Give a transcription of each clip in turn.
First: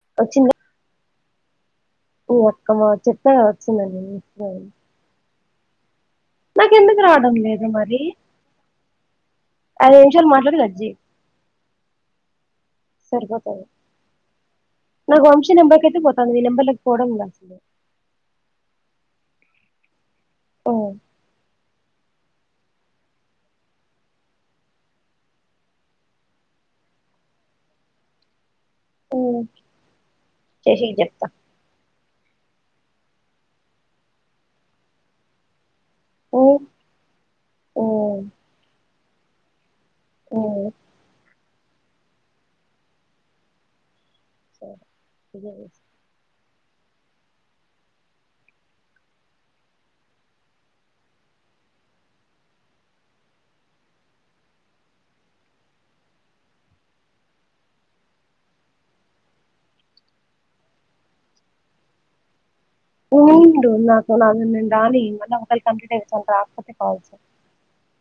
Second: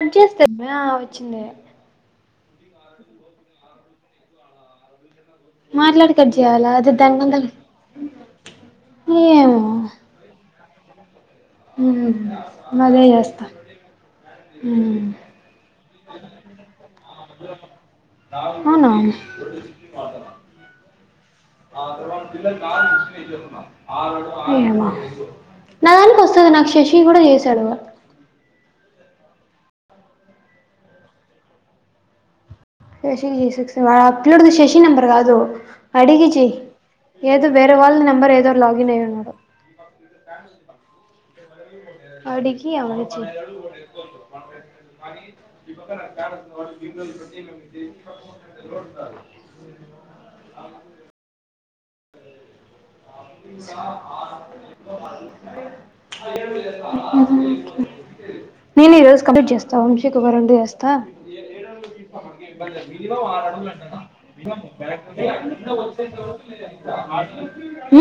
Cut చేస్తే వచ్చింది ఆ వచ్చింది ఓ అక్కమా చెప్పా చిన్నది మాట్లాడే నాకు ఎందుకు రావడం లేదు మరి ఐదు నిమిషాలు మాట్లాడి కట్ చెయ్ హుమ్ అదే చేస్తా సరిపోతది హుమ్ పోతంది నీ నెంబర్ లకి పోవడం లే మాత్ర ఓ ఏమో నా దానికి వస్తది నాకు శశి గుడా చేసాడు హుమ్ శశికి చెప్తా శశి చేసేస్ ఆ ఫీడ్ ది శశి నంబర్ కాదు అడిగి ఆ చెయ్ ఏదో వేరే ఆ వాళ్ళది నంబర్ ఏదో లాగిన్ అయ్యింది ఆ అడికి అవని చెయ్ సరే కా విభ చ చెయ్ నేను ఈ రోజు కంప్లీట్ చేస్తా వంశీకు ఒక రొండు చేస్తా మవ ఆరు ఉండు అడు నాకు నాది నేను రాని మళ్ళీ ఒకవేళ మ వ కంప్లీట్ అయిపోతాను రాకపోతే కాల్స్ హు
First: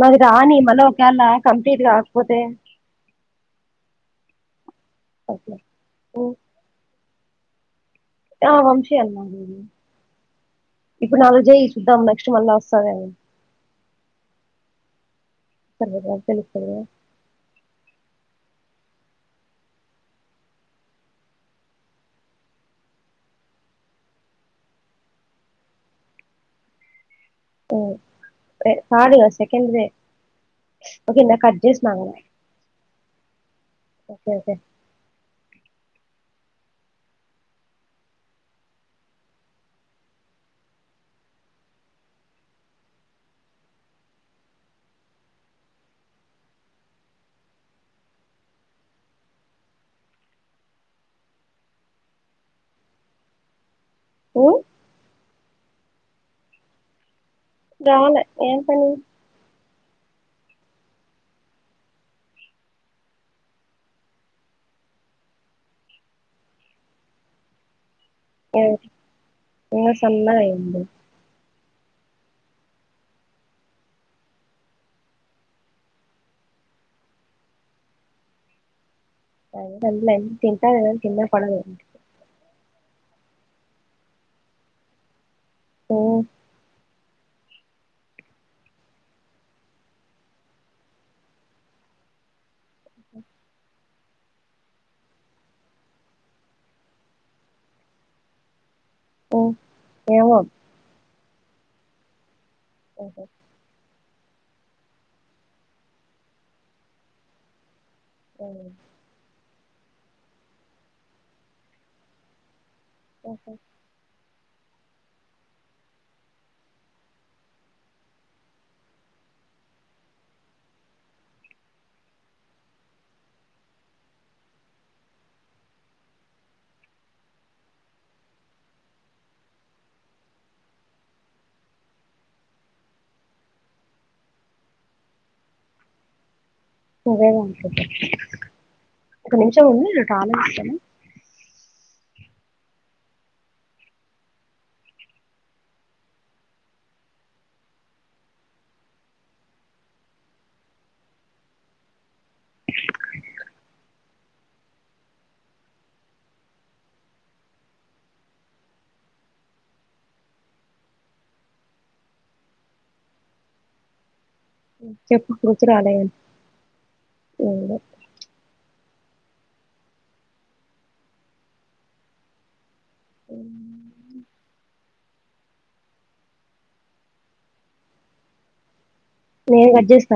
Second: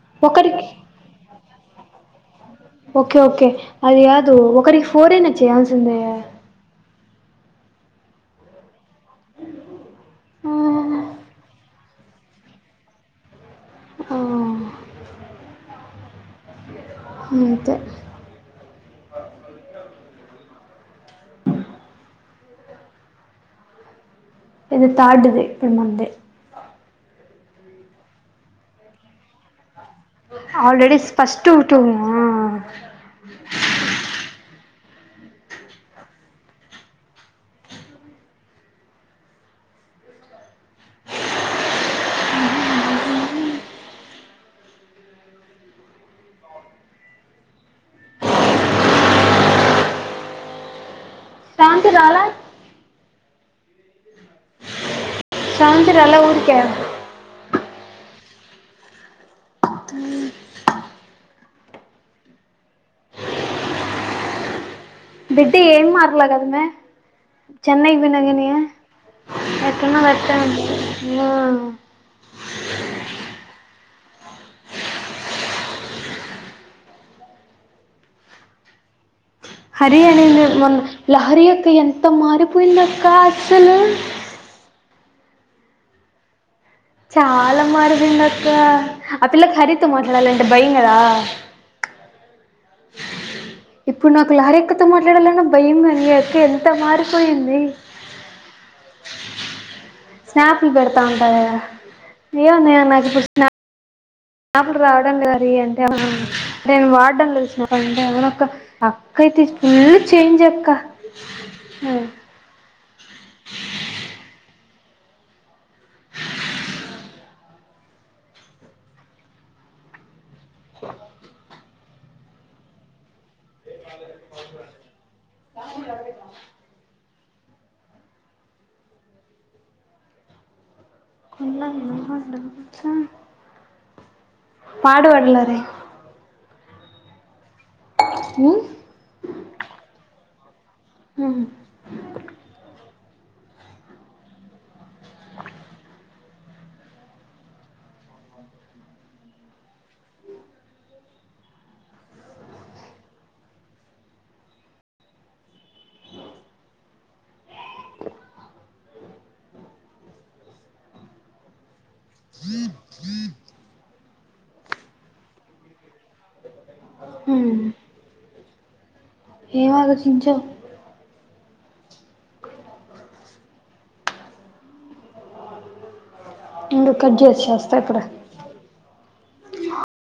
నాది కానీ ఒకరికి మల్లి ఒకవేళ కా టిట్లా ఓకే ఓకే అది కాదు ఒకరికి ఫోర్ అయినా చేయాల్సిందే ఆ ఆ ఇప్పుడు నాలుగు చెయ్ చూద్దాం లే [unintelligible] అ తరుగాదా తెలుతది అంతె ఇది థర్డ్ ది ఇప్పుడు మంది కాద్ ఇగ సెకండ్ దే ఆల్రెడి ఓకే ఇందాక స్పష్ట కట్ వి టు చేసినాము ఓకే ఓకే అంత రాల ఉ సౌంద్ రాలె ఊర్కే గాలే ఏం పని [unintelligible] బిడ్డ ఏం మార్లా కదమే చెన్నై ఇంగ ఎక్కన్నా వెట్ట సన్నగా అయింది ఉ అట్లే హరియాని మ తింటాది కానీ కింద లహరి పడదు ఒక్క ఎంత మారిపోయింద కాసలు ఓ చాలా మారిపోయింది అక్క, ఆ పిల్లకి హరితో మాట్లాడాలంటే భయం కదా ఇప్పుడు నాకు లహరి అక్కతో మాట్లాడాలన్నా భయం, అని అక్క ఎంత మారిపోయింది. ఓ స్నాప్లు పెడతాం ఆ ఏ ఉన్నా నాకు [inaudible] నాపడు రావడం లేరి అంటే నేను వాడడం లేసిన పంట అవునుొ ఒక అక్కయితే ఇళ్ళు చేంజ్ ఎక్క ఓహ కా కొలాంట పాడు పడలారే నువ్వేగా ఒక నిమిషం ఉండి [inaudible] కాల ఉమ్ చెప్పు గుర్తు రాలే ఎంలే ఏం ఆలోచించావ్ ఉండు కట్ చేసి చేస్తా ఇప్పుడే నేను కట్జేస్తా